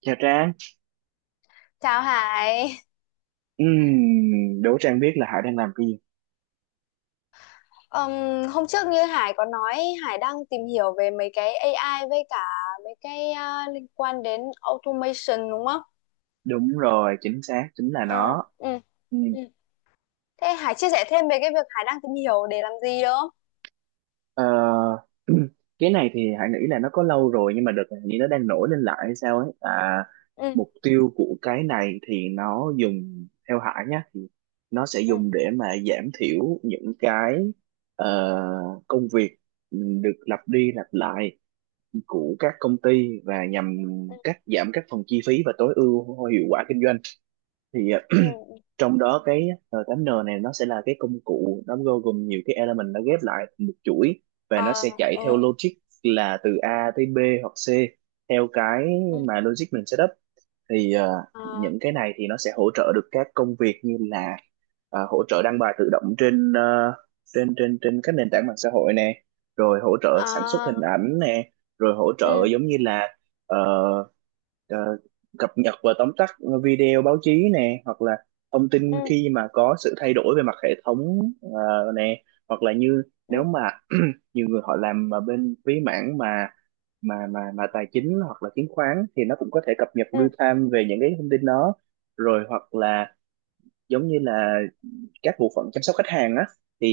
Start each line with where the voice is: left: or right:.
right: Chào Trang.
left: Chào Hải.
right: Đố Trang biết là Hải đang làm cái gì?
left: Ừm, Hôm trước như Hải có nói Hải đang tìm hiểu về mấy cái AI với cả mấy cái liên quan đến automation đúng không?
right: Đúng rồi, chính xác, chính là
left: Ờ,
right: nó.
left: ừ,
right: Ừm,
left: ừ. Thế Hải chia sẻ thêm về cái việc Hải đang tìm hiểu để làm gì được không?
right: ờ, cái này thì Hải nghĩ là nó có lâu rồi nhưng mà đợt này hình như nó đang nổi lên lại hay sao ấy. À,
left: Ừ,
right: mục tiêu của cái này thì nó dùng, theo Hải nhá, thì nó sẽ
left: ừ,
right: dùng để mà giảm thiểu những cái công việc được lặp đi lặp lại của các công ty và nhằm
left: ừ,
right: cắt giảm các phần chi phí và tối ưu hiệu quả kinh doanh. thì ờ,
left: ừ, ừ.
right: Trong đó cái R8N này nó sẽ là cái công cụ, nó bao gồm nhiều cái element nó ghép lại thành một chuỗi, và nó sẽ
left: Ờ,
right: chạy theo
left: ừ,
right: logic là từ A tới B hoặc C theo cái
left: ừ,
right: mà logic mình setup.
left: ờ,
right: Những cái này thì nó sẽ hỗ trợ được các công việc như là hỗ trợ đăng bài tự động trên trên các nền tảng mạng xã hội nè, rồi hỗ trợ
left: ờ,
right: sản xuất hình ảnh nè, rồi hỗ trợ
left: ừ,
right: giống như là ờ, ờ, cập nhật và tóm tắt video báo chí nè, hoặc là thông tin
left: ừ,
right: khi mà có sự thay đổi về mặt hệ thống nè, hoặc là như
left: ừ,
right: nếu mà nhiều người họ làm mà bên phía mảng mà tài chính hoặc là chứng khoán thì nó cũng có thể cập nhật
left: ừ,
right: real time về những cái thông tin đó, rồi hoặc là giống như là các bộ phận chăm sóc khách hàng á thì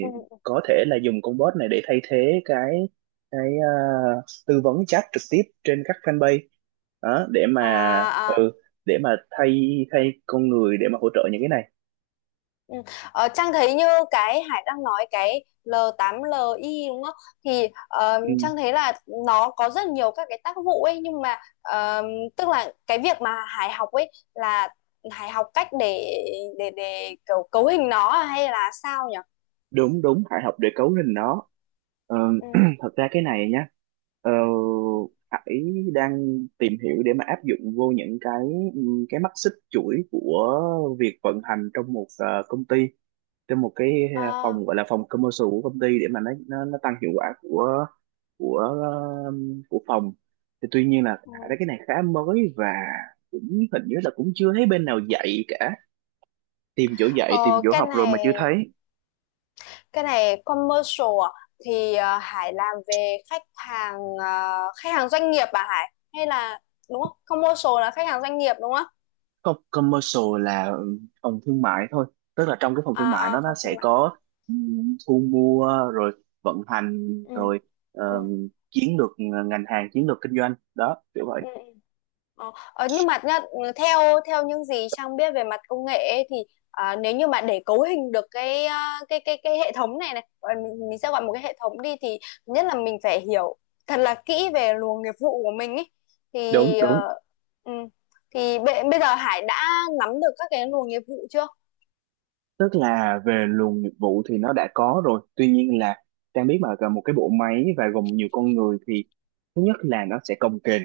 left: ừ, ừ.
right: có thể là dùng con bot này để thay thế cái ờ, tư vấn chat trực tiếp trên các fanpage đó để mà
left: À.
right: ừ, để mà thay thay con người để mà hỗ trợ những cái này.
left: Ừ. Ờ, Trang thấy như cái Hải đang nói cái L8LI đúng không? Thì
right: Ừ,
left: Trang thấy là nó có rất nhiều các cái tác vụ ấy, nhưng mà tức là cái việc mà Hải học ấy là Hải học cách để kiểu cấu hình nó, à, hay là sao nhỉ?
right: đúng đúng, phải học để cấu lên
left: Ừ.
right: nó. Ờ,
left: Ừ.
right: thật ra cái này nhá, ờ,
left: Ừ.
right: Hải đang tìm hiểu để mà áp dụng vô những cái mắt xích chuỗi của việc vận hành trong một công ty, trong một cái
left: Ờ,
right: phòng gọi là phòng commercial của công ty để mà nó tăng hiệu quả của của ờ, của phòng. Thì tuy nhiên là
left: ừ.
right: Hải thấy cái này khá mới và cũng hình như là cũng chưa thấy bên nào dạy cả, tìm chỗ dạy tìm
left: Ờ,
right: chỗ
left: cái
right: học rồi mà chưa
left: này,
right: thấy.
left: commercial à? Thì Hải làm về khách hàng, khách hàng doanh nghiệp à Hải, hay là đúng không, commercial là khách hàng doanh nghiệp đúng không?
right: Không, commercial là phòng thương mại thôi, tức là trong cái phòng thương
left: À,
right: mại
left: à,
right: nó
left: phòng thương
right: sẽ
left: mại.
right: có thu mua, rồi vận hành,
left: Ừ,
right: rồi
left: ừ,
right: chiến lược ngành hàng, chiến lược kinh doanh đó, kiểu vậy.
left: ừ, ừ. Nhưng mà nhá, ừ, theo theo những gì Trang biết về mặt công nghệ ấy, thì à, nếu như mà để cấu hình được cái, à, cái hệ thống này, này gọi mình sẽ gọi một cái hệ thống đi, thì thứ nhất là mình phải hiểu thật là kỹ về luồng nghiệp vụ của mình ấy,
right: Đúng
left: thì
right: Đúng.
left: ừ, thì bây giờ Hải đã nắm được các cái luồng nghiệp vụ chưa?
right: Tức là về luồng nghiệp vụ thì nó đã có rồi, tuy nhiên là Trang biết mà cả một cái bộ máy và gồm nhiều con người thì thứ nhất là nó sẽ cồng kềnh,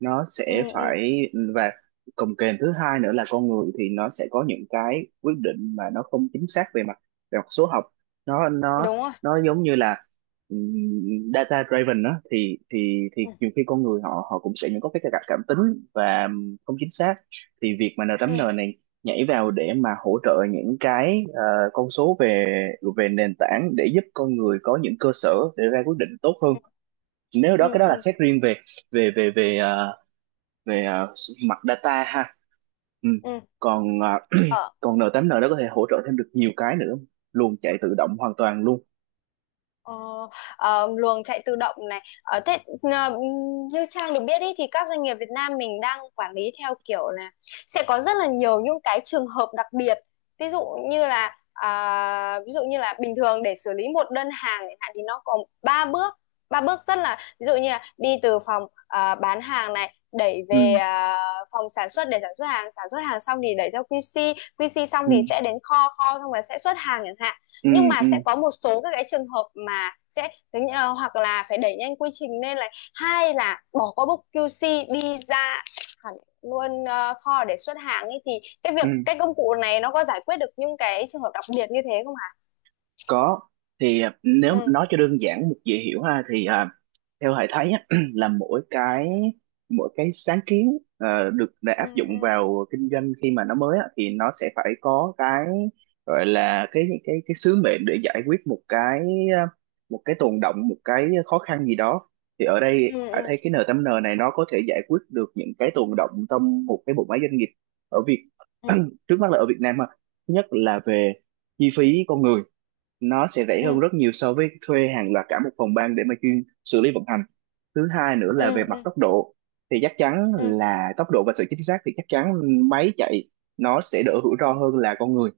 right: nó
left: Ừ,
right: sẽ
left: ừ,
right: phải và cồng kềnh. Thứ hai nữa là con người thì nó sẽ có những cái quyết định mà nó không chính xác về mặt số học. nó nó
left: đúng rồi.
right: nó giống như là data driven đó, thì
left: Ừ,
right: nhiều khi con người họ họ cũng sẽ những có cái cảm cảm tính và không chính xác. Thì việc mà n
left: ừ,
right: tám n này nhảy vào để mà hỗ trợ những cái con số về về nền tảng để giúp con người có những cơ sở để ra quyết định tốt
left: ừ,
right: hơn. Nếu
left: ừ,
right: đó cái đó là
left: ừ,
right: xét riêng về về về về ờ, mặt data ha. Ừ.
left: ừ.
right: Còn
left: Ờ.
right: còn n tám n đó có thể hỗ trợ thêm được nhiều cái nữa, luôn chạy tự động hoàn toàn luôn.
left: Ờ, luồng chạy tự động này. Ờ, thế ờ, như Trang được biết ý, thì các doanh nghiệp Việt Nam mình đang quản lý theo kiểu là sẽ có rất là nhiều những cái trường hợp đặc biệt. Ví dụ như là, à, ví dụ như là bình thường để xử lý một đơn hàng chẳng hạn thì nó có ba bước, rất là, ví dụ như là đi từ phòng, à, bán hàng này đẩy
right: Ừ.
left: về, à, phòng sản xuất để sản xuất hàng, sản xuất hàng xong thì đẩy theo quy QC xong
right: Ừ.
left: thì sẽ đến kho, xong rồi sẽ xuất hàng chẳng hạn.
right: Ừ.
left: Nhưng mà
right: Ừ.
left: sẽ có một số các cái trường hợp mà sẽ tính hoặc là phải đẩy nhanh quy trình, nên là hay là bỏ qua book QC đi ra hẳn luôn kho để xuất hàng ấy, thì cái
right: Ừ.
left: việc, cái công cụ này nó có giải quyết được những cái trường hợp đặc biệt như thế không hả?
right: Có. Thì à, nếu
left: Ừ,
right: nói cho đơn giản dễ hiểu ha thì à, theo thầy thấy á, là mỗi cái sáng kiến à, được để
left: ừ,
right: áp dụng
left: ừ,
right: vào kinh doanh khi mà nó mới á, thì nó sẽ phải có cái gọi là cái sứ mệnh để giải quyết một à, một cái tồn đọng, một cái khó khăn gì đó. Thì ở đây thầy
left: ừ,
right: thấy cái N8N này nó có thể giải quyết được những cái tồn đọng trong một cái bộ máy doanh nghiệp ở
left: ừ,
right: trước mắt là ở Việt Nam ha. Thứ nhất là về chi phí con người, nó sẽ rẻ
left: ừ,
right: hơn rất nhiều so với thuê hàng loạt cả một phòng ban để mà chuyên xử lý vận hành. Thứ hai nữa
left: ừ,
right: là về
left: ừ,
right: mặt
left: ừ,
right: tốc độ, thì chắc chắn
left: ừ.
right: là tốc độ và sự chính xác thì chắc chắn máy chạy nó sẽ đỡ rủi ro hơn là con người.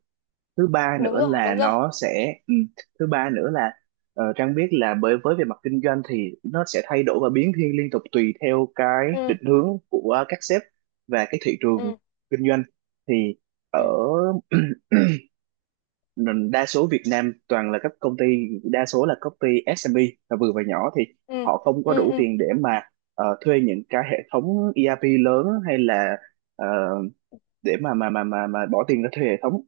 right: Thứ ba
left: Đúng
right: nữa
left: rồi,
right: là
left: đúng rồi.
right: nó sẽ ừ, thứ ba nữa là ờ, Trang biết là bởi với về mặt kinh doanh thì nó sẽ thay đổi và biến thiên liên tục tùy theo cái
left: Ừ,
right: định hướng của các sếp và cái thị trường
left: ừ,
right: kinh doanh. Thì ở
left: ừ,
right: nên đa số Việt Nam toàn là các công ty, đa số là công ty SME, là vừa và nhỏ, thì
left: ừ,
right: họ không có
left: ừ,
right: đủ
left: ừ,
right: tiền để mà thuê những cái hệ thống ERP lớn, hay là ờ, để mà bỏ tiền ra thuê hệ thống,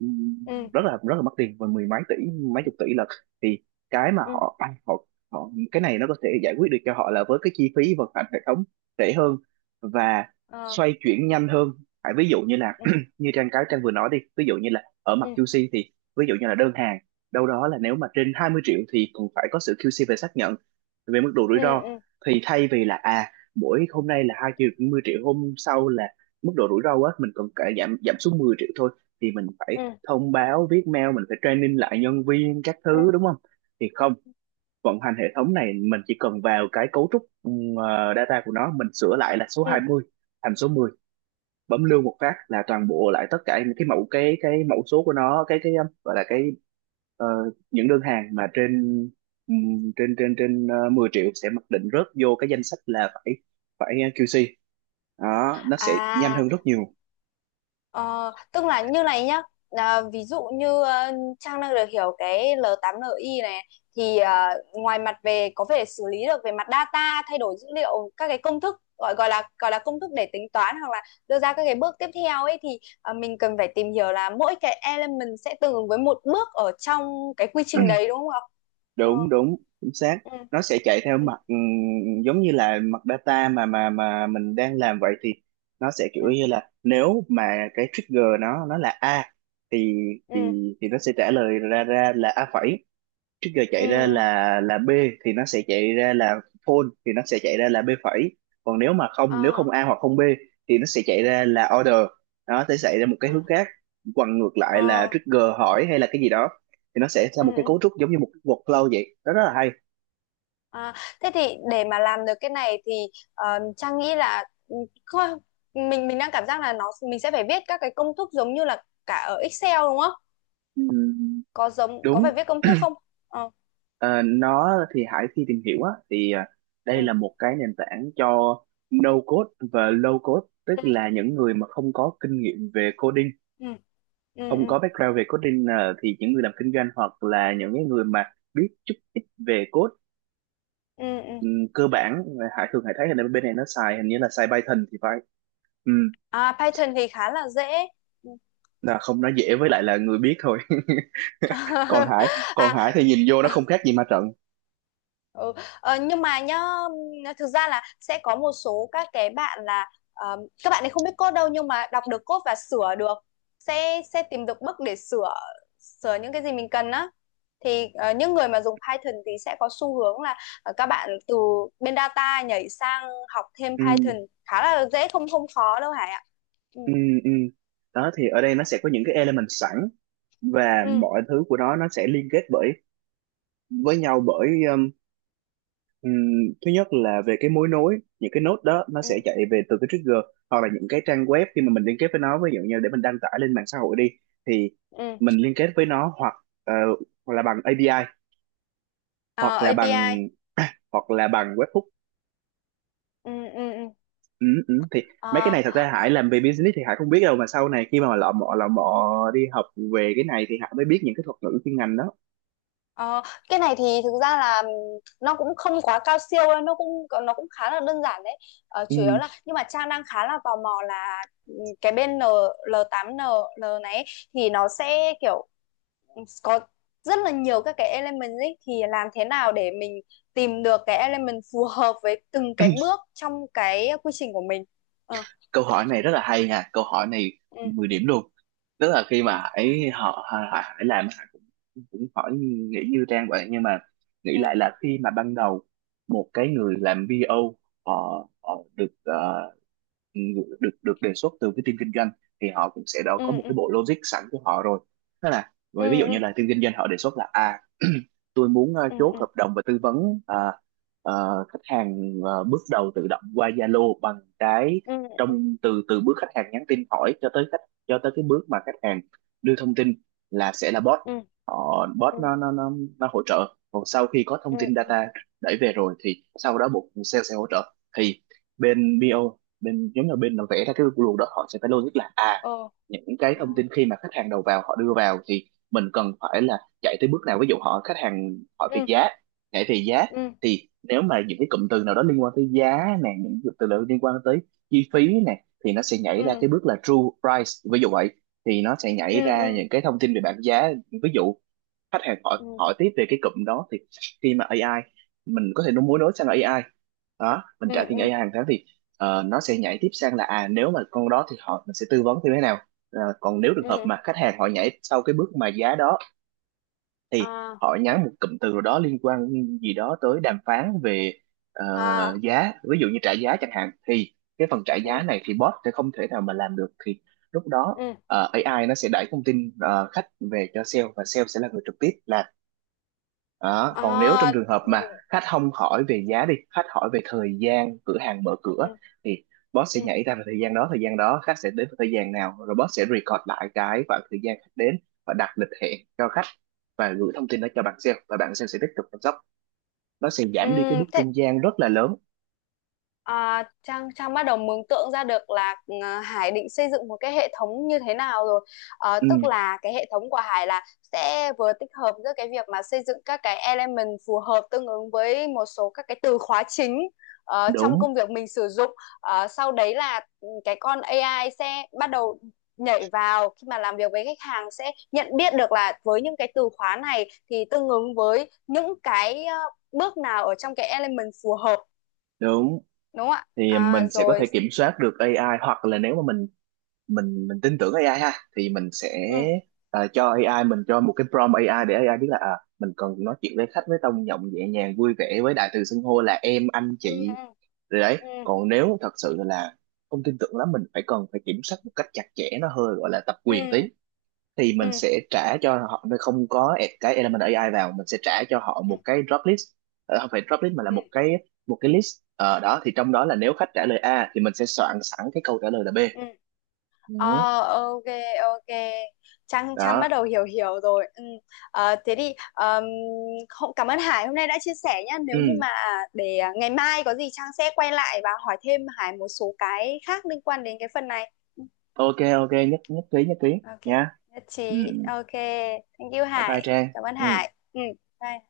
right: ừm,
left: ừ,
right: rất là mất tiền, và mười mấy tỷ, mấy
left: ừ,
right: chục tỷ lận. Thì cái mà
left: ừ,
right: họ à, họ họ, cái này nó có thể giải quyết được cho họ là với cái chi phí vận hành hệ thống rẻ hơn và
left: ờ,
right: xoay chuyển nhanh hơn. Tại ví dụ như là
left: ừ,
right: như Trang vừa nói đi, ví dụ như là ở mặt
left: ừ,
right: QC thì ví dụ như là đơn hàng đâu đó là nếu mà trên 20 triệu thì cũng phải có sự QC về xác nhận về mức độ rủi
left: ừ,
right: ro.
left: ừ,
right: Thì thay vì là à, mỗi hôm nay là 2 triệu, 20 triệu, hôm sau là mức độ rủi ro á, mình cần cải giảm giảm xuống 10 triệu thôi, thì mình phải
left: ừ,
right: thông báo viết mail, mình phải training lại nhân viên các
left: ừ,
right: thứ đúng không. Thì không, vận hành hệ thống này mình chỉ cần vào cái cấu trúc data của nó, mình sửa lại là số
left: ừ.
right: 20 thành số 10, bấm lưu một phát là toàn bộ lại tất cả những cái mẫu, cái mẫu số của nó, cái gọi là cái ờ, những đơn hàng mà trên trên trên trên ờ, 10 triệu sẽ mặc định rớt vô cái danh sách là phải phải QC, đó nó sẽ nhanh
left: À.
right: hơn rất nhiều.
left: Ờ, tức là như này nhá, à, ví dụ như Trang đang được hiểu cái L8NI này thì ngoài mặt về có thể xử lý được về mặt data, thay đổi dữ liệu các cái công thức, gọi gọi là công thức để tính toán hoặc là đưa ra các cái bước tiếp theo ấy, thì mình cần phải tìm hiểu là mỗi cái element sẽ tương ứng với một bước ở trong cái quy trình đấy đúng không ạ? Ờ,
right: đúng Đúng, chính xác.
left: ừ,
right: Nó sẽ chạy theo
left: ừ,
right: mặt giống như là mặt data mà mình đang làm vậy. Thì nó sẽ kiểu
left: ừ,
right: như là nếu mà cái trigger nó là a thì thì
left: ừ,
right: nó sẽ trả lời ra ra là a phẩy, trước giờ
left: ừ,
right: chạy ra
left: ừ,
right: là B thì nó sẽ chạy ra là phone, thì nó sẽ chạy ra là B phẩy. Còn nếu mà không, nếu
left: ờ,
right: không A hoặc không B thì nó sẽ chạy ra là order, nó sẽ chạy ra một cái
left: ờ,
right: hướng khác. Còn ngược lại là
left: ờ,
right: trigger hỏi hay là cái gì đó thì nó sẽ ra
left: ừ,
right: một cái
left: ừ.
right: cấu trúc giống như một cái workflow vậy đó, rất là hay.
left: À, thế thì để mà làm được cái này thì Trang nghĩ là, ừ, coi- mình, đang cảm giác là nó, mình sẽ phải viết các cái công thức giống như là cả ở Excel đúng không?
right: Ừm,
left: Có giống, có phải
right: đúng.
left: viết công thức không? Ờ,
right: Ờ, nó thì Hải khi tìm hiểu á thì à,
left: ừ,
right: đây là một cái nền tảng cho no code và low code, tức
left: ừ,
right: là những người mà không có kinh nghiệm về coding,
left: ừ, ừ,
right: không
left: ừ,
right: có background về coding, thì những người làm kinh doanh hoặc là những cái người mà biết chút ít về code
left: ừ, ừ.
right: cơ bản. Hải thấy là bên này nó xài hình như là xài Python thì phải. Ừm,
left: À, Python thì khá là dễ. Ừ.
right: là không, nó dễ với lại là người biết thôi. còn Hải
left: À.
right: Còn Hải thì nhìn vô nó không khác gì ma trận.
left: Ừ. Ờ, nhưng mà nhá, thực ra là sẽ có một số các cái bạn là, các bạn ấy không biết code đâu nhưng mà đọc được code và sửa được, sẽ tìm được bug để sửa, những cái gì mình cần á, thì những người mà dùng Python thì sẽ có xu hướng là các bạn từ bên data nhảy sang học thêm
right: Ừm,
left: Python, khá là dễ, không, không khó đâu Hải ạ. Ừ,
right: ừm, ừm. Đó thì ở đây nó sẽ có những cái element sẵn, và
left: ừ,
right: mọi thứ của nó sẽ liên kết với nhau bởi Ừm, thứ nhất là về cái mối nối. Những cái node đó nó
left: ừ,
right: sẽ chạy về từ cái trigger, hoặc là những cái trang web khi mà mình liên kết với nó, ví dụ như để mình đăng tải lên mạng xã hội đi thì
left: ừ.
right: mình liên kết với nó, hoặc ờ, hoặc là bằng API,
left: Ờ,
right: hoặc là bằng
left: API.
right: hoặc là bằng webhook.
left: Ừ, ừ,
right: Ừ, ừ. Thì mấy cái này thật
left: ừ.
right: ra Hải làm về business thì Hải không biết đâu, mà sau này khi mà lọ mọ đi học về cái này thì Hải mới biết những cái thuật ngữ chuyên ngành đó.
left: Ờ, cái này thì thực ra là nó cũng không quá cao siêu đâu, nó cũng, khá là đơn giản đấy. Ờ, chủ yếu
right: Ừ.
left: là, nhưng mà Trang đang khá là tò mò là, cái bên N, l tám n l này ấy, thì nó sẽ kiểu có rất là nhiều các cái element ấy, thì làm thế nào để mình tìm được cái element phù hợp với từng cái bước trong cái quy trình của mình. Ờ,
right: Câu hỏi này rất là hay nha, câu hỏi này
left: ừ,
right: 10 điểm luôn. Tức là khi
left: ừ,
right: mà Hải họ, Hải làm Hải cũng cũng hỏi, nghĩ như Trang vậy, nhưng mà nghĩ
left: ừ,
right: lại là khi mà ban đầu một cái người làm BO, họ được được được đề xuất từ cái team kinh doanh thì họ cũng sẽ đã có
left: ừ,
right: một
left: ừ,
right: cái bộ logic sẵn của họ rồi. Tức là
left: ừ,
right: ví dụ như là team kinh doanh họ đề xuất là à, tôi muốn
left: ừ, ừ,
right: chốt
left: ừ,
right: hợp đồng và tư vấn khách hàng bước đầu tự động qua Zalo bằng cái,
left: ừ, ừ, ừ,
right: trong từ từ bước khách hàng nhắn tin hỏi cho tới khách, cho tới cái bước mà khách hàng đưa thông tin là sẽ là bot.
left: ừ, ừ,
right: Họ bot
left: ừ, ừ,
right: nó hỗ trợ, còn sau khi có
left: ừ,
right: thông tin data đẩy về rồi thì sau đó bộ phận sale sẽ hỗ trợ, thì bên BO, bên giống như bên làm vẽ ra cái luồng đó họ sẽ phải logic là à, những cái thông tin khi mà khách hàng đầu vào họ đưa vào thì mình cần phải là chạy tới bước nào. Ví dụ họ khách hàng hỏi
left: ừ,
right: về
left: ừ, ừ,
right: giá, nhảy về giá,
left: ừ,
right: thì nếu mà những cái cụm từ nào đó liên quan tới giá này, những cụm từ nào liên quan tới chi phí này thì nó sẽ nhảy ra cái
left: ừ,
right: bước là true price ví dụ vậy, thì nó sẽ nhảy
left: ừ,
right: ra
left: ừ,
right: những cái thông tin về bảng giá. Ví dụ khách hàng hỏi
left: ừ,
right: hỏi tiếp về cái cụm đó thì khi mà AI, mình có thể nó muốn nối sang AI đó, mình
left: ừ,
right: trả tiền
left: ừ,
right: AI hàng tháng, thì nó sẽ nhảy tiếp sang là à, nếu mà con đó thì họ mình sẽ tư vấn như thế nào. Ờ, còn nếu trường hợp
left: ừ,
right: mà khách hàng họ nhảy sau cái bước mà giá đó thì
left: à,
right: họ nhắn một cụm từ nào đó liên quan gì đó tới đàm phán về ờ,
left: à,
right: giá, ví dụ như trả giá chẳng hạn, thì cái phần trả
left: ừ,
right: giá này thì bot sẽ không thể nào mà làm được, thì lúc đó
left: ừ,
right: AI nó sẽ đẩy thông tin khách về cho sale và sale sẽ là người trực tiếp là đó. Còn nếu trong
left: à,
right: trường hợp
left: ừ,
right: mà khách không hỏi về giá đi, khách hỏi về thời gian cửa hàng mở cửa
left: ừ,
right: thì boss
left: ừ,
right: sẽ nhảy ra vào thời gian đó, thời gian đó khách sẽ đến vào thời gian nào, rồi boss sẽ record lại cái khoảng thời gian khách đến và đặt lịch hẹn cho khách và gửi thông tin đó cho bạn sale và bạn sale sẽ tiếp tục chăm sóc. Nó sẽ
left: ừ,
right: giảm đi cái bước
left: ừ.
right: trung gian rất là lớn.
left: À, Trang Trang bắt đầu mường tượng ra được là Hải định xây dựng một cái hệ thống như thế nào rồi. Ờ,
right: Ừ,
left: tức là cái hệ thống của Hải là sẽ vừa tích hợp giữa cái việc mà xây dựng các cái element phù hợp tương ứng với một số các cái từ khóa chính trong
right: đúng
left: công việc mình sử dụng. Ờ, sau đấy là, ừ, cái con AI sẽ bắt đầu nhảy vào khi mà làm việc với khách hàng, sẽ nhận biết được là với những cái từ khóa này thì tương ứng với những cái bước nào ở trong cái element phù hợp,
right: đúng.
left: đúng không ạ?
right: Thì mình
left: À,
right: sẽ có
left: rồi.
right: thể kiểm soát được AI, hoặc là nếu mà mình tin tưởng AI ha thì mình sẽ
left: Ừ,
right: à, cho AI, mình cho một cái prompt AI để AI biết là à, mình cần nói chuyện với khách với tông giọng nhẹ nhàng vui vẻ với đại từ xưng hô là em anh chị
left: ừ,
right: rồi đấy.
left: ừ,
right: Còn nếu thật sự là không tin tưởng lắm, mình phải cần phải kiểm soát một cách chặt chẽ, nó hơi gọi là tập
left: ừ,
right: quyền tí,
left: ừ,
right: thì
left: ừ,
right: mình sẽ trả cho họ, nó không có add cái element AI vào, mình sẽ trả cho họ
left: ừ,
right: một cái drop list. Ờ, không phải drop list mà là
left: ừ,
right: một cái list. Ờ, đó thì trong đó là nếu khách trả lời A thì mình sẽ soạn sẵn cái câu trả lời là B.
left: ừ.
right: Ừ,
left: Ờ, ok, ok, Trang Trang bắt
right: đó.
left: đầu hiểu, rồi. Ừ. Ờ, thế thì, không, cảm ơn Hải hôm nay đã chia sẻ nhá, nếu như
right: Ừ,
left: mà để à, ngày mai có gì Trang sẽ quay lại và hỏi thêm Hải một số cái khác liên quan đến cái phần này. Ừ,
right: ok, ok, nhất nhất trí
left: ok,
right: nha.
left: nhất trí,
right: Ừ ừ.
left: ok, thank you
right: Bye bye
left: Hải,
right: Trang.
left: cảm ơn
right: Ừ.
left: Hải. Ừ, bye.